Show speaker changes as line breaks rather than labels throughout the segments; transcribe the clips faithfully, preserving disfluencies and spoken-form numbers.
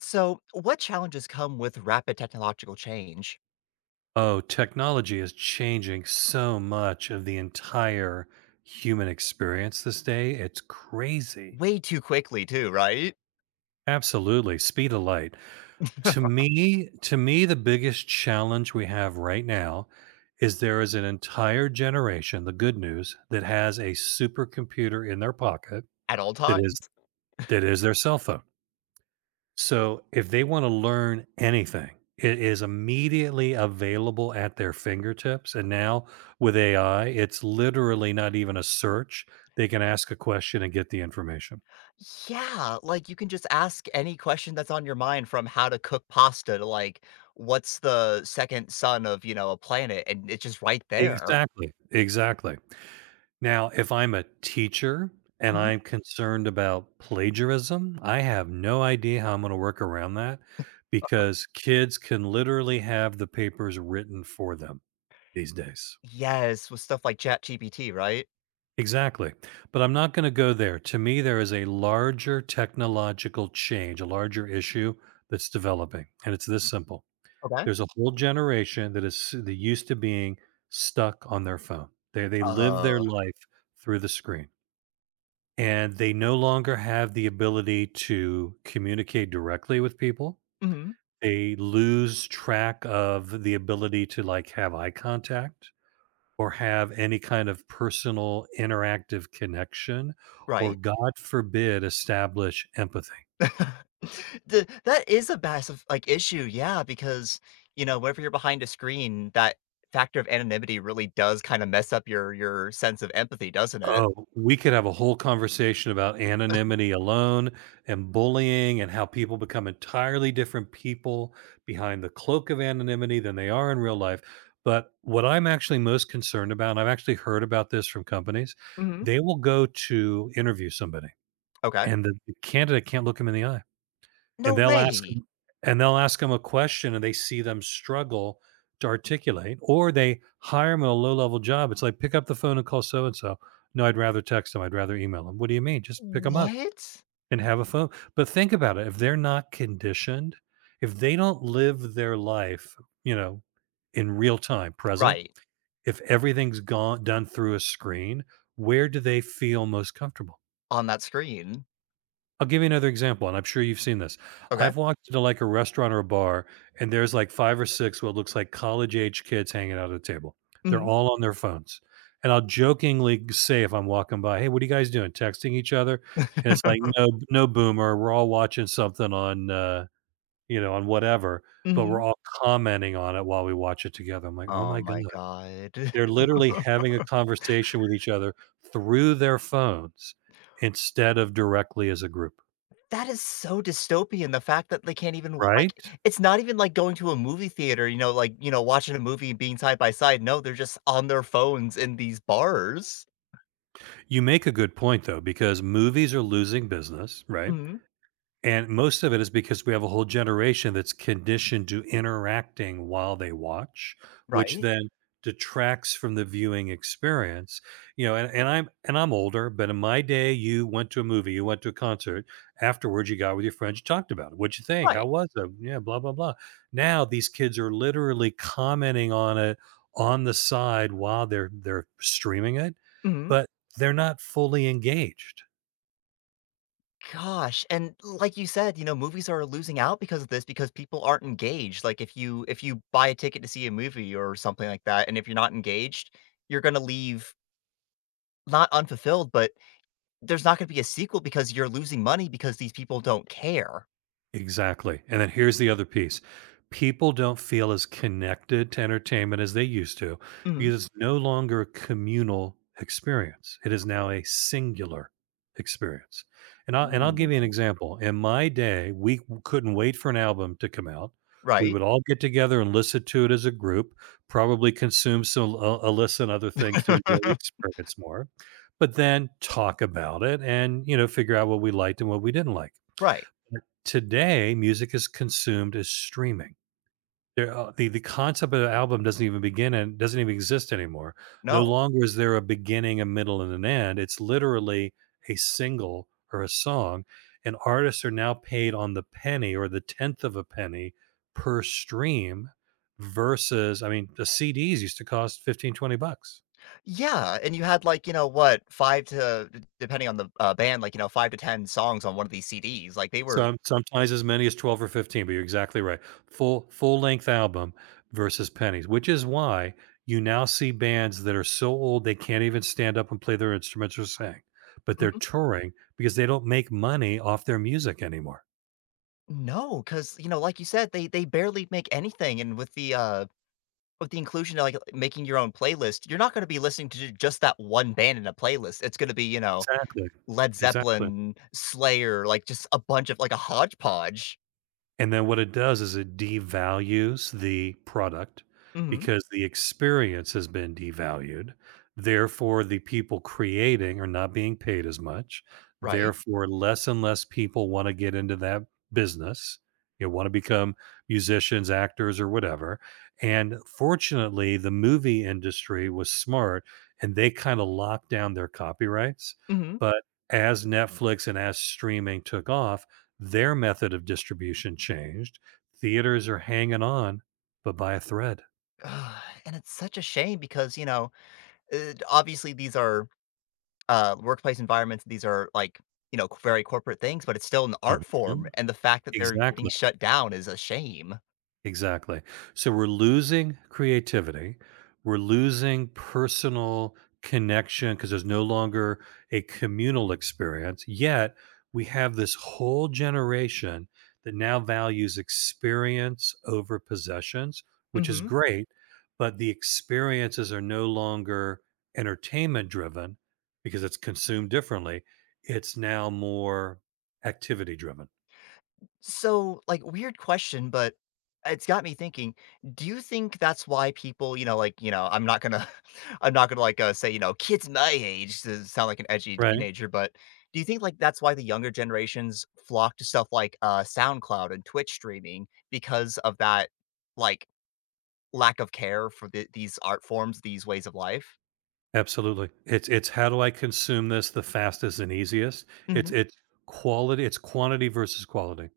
So, what challenges come with rapid technological change?
Oh, technology is changing so much of the entire human experience this day. It's crazy.
Way too quickly, too, right?
Absolutely. Speed of light. To me, to me, the biggest challenge we have right now is there is an entire generation, the good news, that has a supercomputer in their pocket
At all
that is
times.
that is their cell phone. So if they want to learn anything, it is immediately available at their fingertips. And now with A I, it's literally not even a search. They can ask a question and get the information.
Yeah, like you can just ask any question that's on your mind from how to cook pasta to like, what's the second sun of, you know, a planet? And it's just right there.
Exactly. Exactly. Now, if I'm a teacher and
Mhm.
I'm concerned about plagiarism, I have no idea how I'm going to work around that because kids can literally have the papers written for them these days.
Yes, with stuff like ChatGPT, right?
Exactly. But I'm not going to go there. To me, there is a larger technological change, a larger issue that's developing. And it's this simple:
Okay.
there's a whole generation that is that used to being stuck on their phone. They, they live their
Uh,
life through the screen, and they no longer have the ability to communicate directly with people.
mhm,
They lose track of the ability to like have eye contact or have any kind of personal interactive connection or,
right.
God forbid, establish empathy.
The that is a massive, like, issue, yeah, because, you know, whenever you're behind a screen, that factor of anonymity really does kinda mess up your your sense of empathy, doesn't it?
Oh, we could have a whole conversation about anonymity alone and bullying and how people become entirely different people behind the cloak of anonymity than they are in real life. But what I'm actually most concerned about, and I've actually heard about this from companies,
Mhm.
they will go to interview somebody
Okay.
and the candidate can't look him in the eye. And
No
they'll ask
way!
'em and they'll ask ask them a question and they see them struggle to articulate, or they hire 'em at a low-level job. It's like, "Pick up the phone and call so and so." "No, I'd rather text them. 'em. I'd rather email them." "What do you mean? Just pick them up
What?
and have a phone." But think about it, if they're not conditioned, if they don't live their life, you know, in real time, present,
Right.
if everything's gone done through a screen, where do they feel most comfortable?
On that screen.
I'll give you another example, and I'm sure you've seen this.
Okay.
I've walked into like a restaurant or a bar, and there's like five or six what looks like college age kids hanging out at a table. They're
Mhm.
all on their phones. And I'll jokingly say if I'm walking by, "Hey, what are you guys doing? Texting each other?" And it's like, "No, no boomer. We're all watching something on uh, you know, on whatever, but we're
Mhm.
all commenting on it while we watch it together." I'm like, oh
Oh
my God.
my god.
They're literally having a conversation with each other through their phones instead of directly as a group.
That is so dystopian, the fact that they can't even wa
Right?
like, it's not even like going to a movie theater, you know, like, you know, watching a movie and being side by side, no, they're just on their phones in these bars.
You make a good point though, because movies are losing business, right?
Mhm,
And most of it is because we have a whole generation that's conditioned to interacting while they watch, which
right,
then detracts from the viewing experience. You know, and, and I'm and I'm older, but in my day, you went to a movie, you went to a concert. Afterwards, you got with your friends, you talked about it. What'd you think?
right,
How was it? Yeah, blah, blah, blah. Now these kids are literally commenting on it on the side while they're they're streaming it,
mhm.
but they're not fully engaged.
Gosh, and like you said, you know, movies are losing out because of this because people aren't engaged, like, if you if you buy a ticket to see a movie or something like that, and if you're not engaged, you're gonna leave not unfulfilled, but there's not gonna be a sequel because you're losing money because these people don't care.
Exactly. And then here's the other piece. People don't feel as connected to entertainment as they used to
Mhm.
because it's no longer a communal experience. It is now a singular experience. And I will and I'll give you an
Ooh.
example. In my day, we couldn't wait for an album to come out. We
Right.
would all get together and listen to it as a group, probably consume some uh, Alyssa and other things to enjoy the experience more, but then talk about it and, you know, figure out what we liked and what we didn't like.
Right.
Today, music is consumed as streaming. There, uh, the the concept of an album doesn't even begin and doesn't even exist anymore. No
No.
longer is there a beginning, a middle, and an end. It's literally a single or a song, and artists are now paid on the penny or the tenth of a penny per stream versus, I mean, the C Ds used to cost fifteen twenty bucks.
Yeah, and you had, like, you know, what, five to d depending on the, uh, band, like, you know, five to ten songs on one of these C Ds, like, they were.
Some sometimes as many as twelve or fifteen, but you're exactly right. Full full-length album versus pennies, which is why you now see bands that are so old they can't even stand up and play their instruments or sing, but they're
Mhm.
touring because they don't make money off their music anymore.
No, because you know, like you said, they they barely make anything, and with the, uh with the inclusion of, like, making your own playlist, you're not gonna be listening to j just that one band in a playlist, it's gonna be, you know,
Exactly.
Led
Exactly.
Zeppelin, Slayer, like, just a bunch of like, a hodgepodge.
And then what it does is it devalues the product
Mhm.
because the experience has been devalued. Therefore, the people creating are not being paid as much.
Right.
Therefore, less and less people want to get into that business. You want to become musicians, actors, or whatever. And fortunately, the movie industry was smart and they kind of locked down their copyrights.
Mhm.
But as Netflix and as streaming took off, their method of distribution changed. Theaters are hanging on, but by a thread.
And it's such a shame because, you know, Uh, obviously, these are, uh, workplace environments, these are, like, you know, very corporate things, but it's still an art form,
Mhm.
and the fact that they're getting
Exactly.
shut down is a shame.
Exactly. So we're losing creativity. We're losing personal connection because there's no longer a communal experience. Yet we have this whole generation that now values experience over possessions, which is
Mhm.
great, but the experiences are no longer entertainment driven because it's consumed differently. It's now more activity driven.
So, like, weird question, but it's got me thinking. Do you think that's why people, you know, like, you know, I'm not gonna, I'm not gonna like uh, say, you know, kids my age to sound like an edgy
Right.
teenager, but do you think like that's why the younger generations flock to stuff like uh, SoundCloud and Twitch streaming because of that, like, lack of care for the, these art forms, these ways of life?
Absolutely. It's it's how do I consume this the fastest and easiest? It's
Hmm.
it's quality, it's quantity versus quality.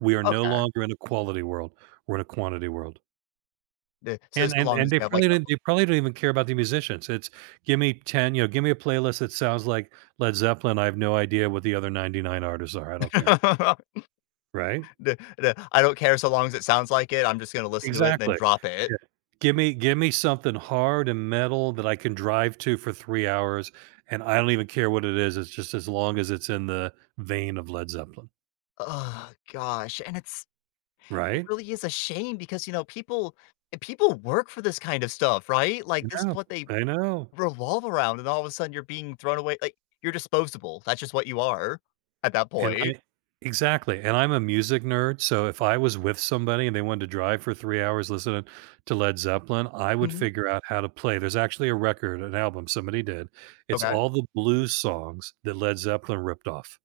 We are no
Okay.
longer in a quality world. We're in a quantity world.
The- So,
And
so
and
long as
and they
you have like,
probably didn't they probably don't even care about the musicians. It's give me ten, you know, give me a playlist that sounds like Led Zeppelin. I have no idea what the other ninety-nine artists are. I don't care. Right?
the, the, I don't care so long as it sounds like it, I'm just gonna listen to it and then
Exactly.
drop it.
Yeah. Give me give me something hard and metal that I can drive to for three hours, and I don't even care what it is, it's just as long as it's in the vein of Led Zeppelin,
Oh gosh, and it's it
right?
really is a shame because, you know, people and people work for this kind of stuff, right? Like,
I
this is
know,
what they
I know,
revolve around, and all of a sudden you're being thrown away like, you're disposable. That's just what you are at that
and
point.
I exactly, and I'm a music nerd, so if I was with somebody and they wanted to drive for three hours listening to Led Zeppelin, I would
Mhm.
figure out how to play. There's actually a record, an album somebody did. It's
Okay.
all the blues songs that Led Zeppelin ripped off,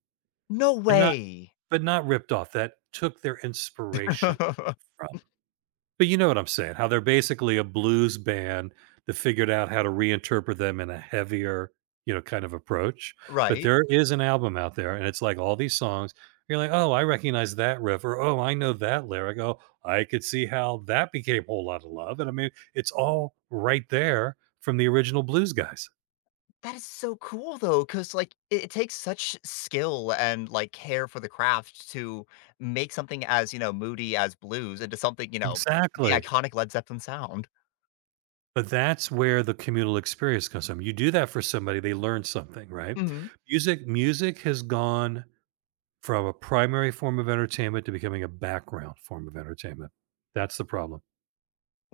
No
and not
way.
but not ripped off, that took their inspiration from, but you know what I'm saying, how they're basically a blues band that figured out how to reinterpret them in a heavier, you know, kind of approach, but
Right.
there is an album out there, and it's like all these songs, you're like, "Oh, I recognize that riff," or, "Oh, I know that lyric," "Oh, I could see how that became a Whole lot of Love," and I mean, it's all right there from the original blues guys.
That is so cool, though, because like, it it takes such skill and, like, care for the craft to make something as, you know, moody as blues into something, you know, the
Exactly.
iconic Led Zeppelin sound.
But that's where the communal experience comes from. You do that for somebody, they learn something, right?
Mhm.
Music music has gone from a primary form of entertainment to becoming a background form of entertainment. That's the problem.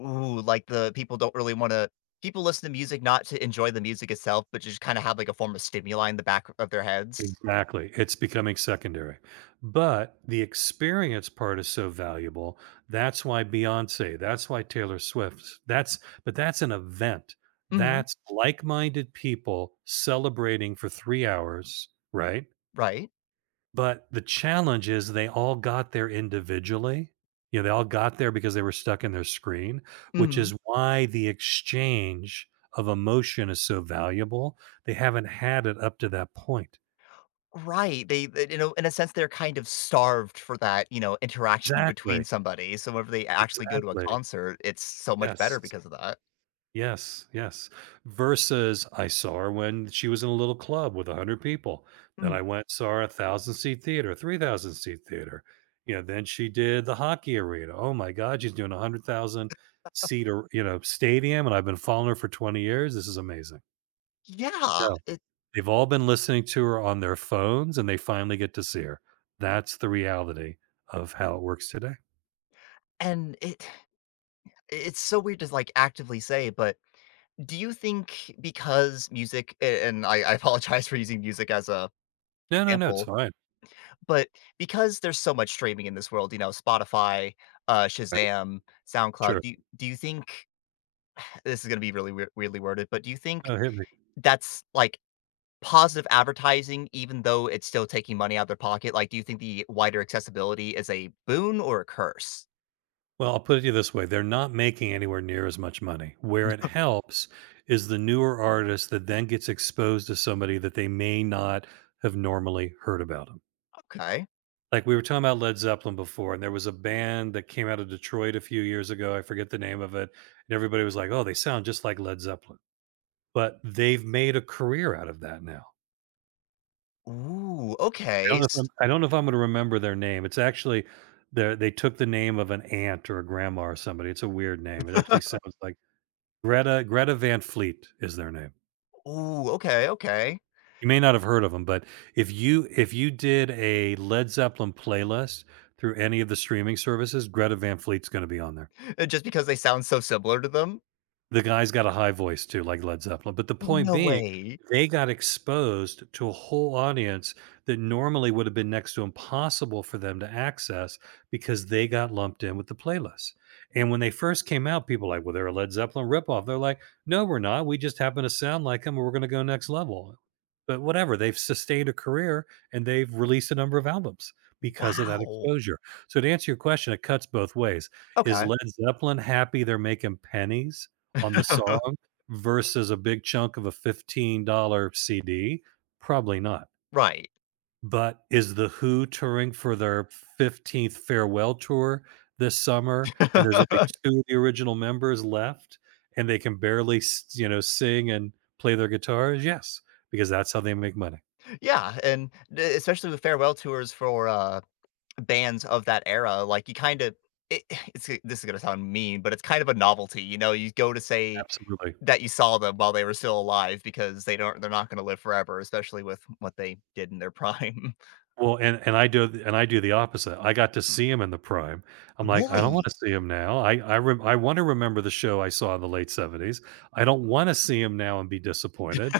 Ooh, like the people don't really wanna people listen to music not to enjoy the music itself, but just kinda have, like, a form of stimuli in the back of their heads.
Exactly. It's becoming secondary. But the experience part is so valuable. That's why Beyonce, that's why Taylor Swift, that's but that's an event.
Mhm.
That's like-minded people celebrating for three hours, right?
Right?
But the challenge is they all got there individually. You know, they all got there because they were stuck in their screen, which
Mhm.
is why the exchange of emotion is so valuable. They haven't had it up to that point.
Right, they they you know, in a sense, they're kind of starved for that, you know, interaction between
Exactly,
somebody, so whenever they actually go to a
exactly.
concert, it's so much better
Yes.
because of that.
Yes, yes. Versus I saw her when she was in a little club with one hundred people. Then
Mm.
I went saw her at one thousand seat theater, three thousand seat theater. You know, then she did the hockey arena. Oh my god, she's doing a one hundred thousand seat, ar- you know, stadium, and I've been following her for twenty years. This is amazing.
Yeah,
No,
it
they've all been listening to her on their phones and they finally get to see her. That's the reality of how it works today.
and it it's so weird to, like, actively say, but do you think because music a and I I apologize for using music as a
No, no, no, it's
example.
fine.
But because there's so much streaming in this world, you know, Spotify, uh,
Right?
Shazam, SoundCloud,
Sure.
do you do you think this is gonna be really weir weirdly worded, but do you think
Oh, hit me.
that's, like, positive advertising even though it's still taking money out of their pocket? Like, do you think the wider accessibility is a boon or a curse?
Well, I'll put it to you this way. They're not making anywhere near as much money. Where it helps is the newer artist that then gets exposed to somebody that they may not have normally heard about them.
Okay.
Like we were talking about Led Zeppelin before, and there was a band that came out of Detroit a few years ago. I forget the name of it. And everybody was like, oh, they sound just like Led Zeppelin. But they've made a career out of that now.
Ooh,
I
okay,
don't know if
s.
I'm, I don't know if I'm going to remember their name. It's actually, they're- they took the name of an aunt or a grandma or somebody. It's a weird name. It actually sounds like Greta Greta Van Fleet is their name.
Ooh, okay, okay.
You may not have heard of them, but if you if you did a Led Zeppelin playlist through any of the streaming services, Greta Van Fleet's gonna be on there.
Uh, just because they sound so similar to them?
The guy's got a high voice too, like Led Zeppelin, but the point
No
being,
way.
they got exposed to a whole audience that normally would have been next to impossible for them to access because they got lumped in with the playlist. And when they first came out, people were like, "Well, they're a Led Zeppelin ripoff." They're like, "No, we're not. We just happen to sound like them, and we're going to go next level." But whatever, they've sustained a career and they've released a number of albums because of that
Wow.
exposure. So to answer your question, it cuts both ways. Is
Okay.
Led Zeppelin happy they're making pennies on the song versus a big chunk of a fifteen dollars C D? Probably not.
Right.
But is The Who touring for their fifteenth farewell tour this summer, and there's only two of the original members left, and they can barely s you know, sing and play their guitars? Yes, because that's how they make money.
Yeah, and e especially with farewell tours for, uh, bands of that era, like, you kinda it it's uh, this is gonna sound mean, but it's kind of a novelty, you know, you go to say
Absolutely.
that you saw them while they were still alive because they don't they're not gonna live forever, especially with what they did in their prime.
Well, and and I do and I do the opposite. I got to see him in the prime. I'm like, I don't want
Really?
to see him now. I I rem I want to remember the show I saw in the late seventies. I don't want to see him now and be disappointed.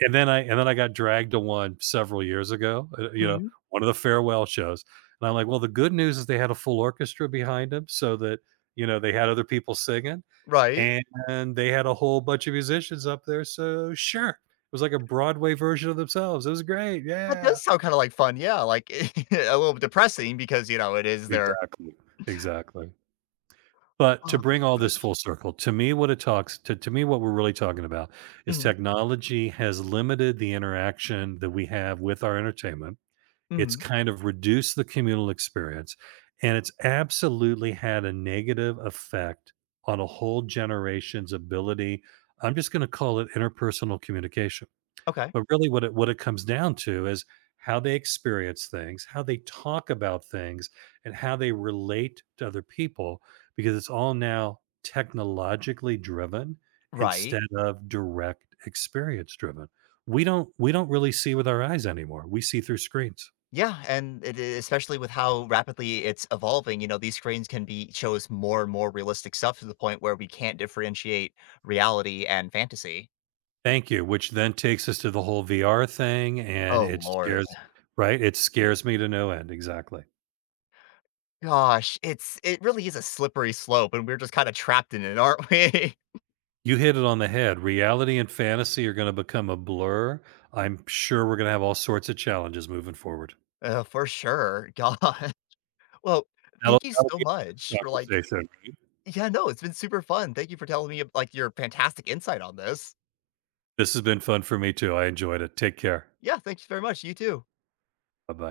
And then I and then I got dragged to one several years ago, uh, you know,
Mhm.
one of the farewell shows. And I'm like, well, the good news is they had a full orchestra behind them, so that, you know, they had other people singing
Right?
and they had a whole bunch of musicians up there. So sure. It was like a Broadway version of themselves. It was great.
That
Yeah.
does sound kinda like fun, yeah, like, a little bit depressing because, you know, it is their.
Exactly, exactly. But to
Oh,
bring all
god.
this full circle, to me, what it talks to to me, what we're really talking about is
Mhm,
technology has limited the interaction that we have with our entertainment. It's
mhm,
kind of reduced the communal experience, and it's absolutely had a negative effect on a whole generation's ability. I'm just gonna call it interpersonal communication.
okay.
But really what it what it comes down to is how they experience things, how they talk about things, and how they relate to other people because it's all now technologically driven
Right.
instead of direct experience driven. We don't we don't really see with our eyes anymore. We see through screens.
Yeah, and it, e- especially with how rapidly it's evolving, you know, these screens can be shows more and more realistic stuff to the point where we can't differentiate reality and fantasy.
Thank you, which then takes us to the whole V R thing and
Oh
it
lord.
scares right? It scares me to no end, exactly.
Gosh, it's it really is a slippery slope and we're just kind of trapped in it, aren't we?
You hit it on the head. Reality and fantasy are going to become a blur. I'm sure we're going to have all sorts of challenges moving forward.
uh, for sure. God. Well,
That'll,
thank you
that'll
so
be our
much for
next
like
conversation.
yeah, no, it's been super fun. Thank you for telling me like your fantastic insight on this.
This has been fun for me too. I enjoyed it. Take care.
Yeah, thank you very much. You too.
Bye bye.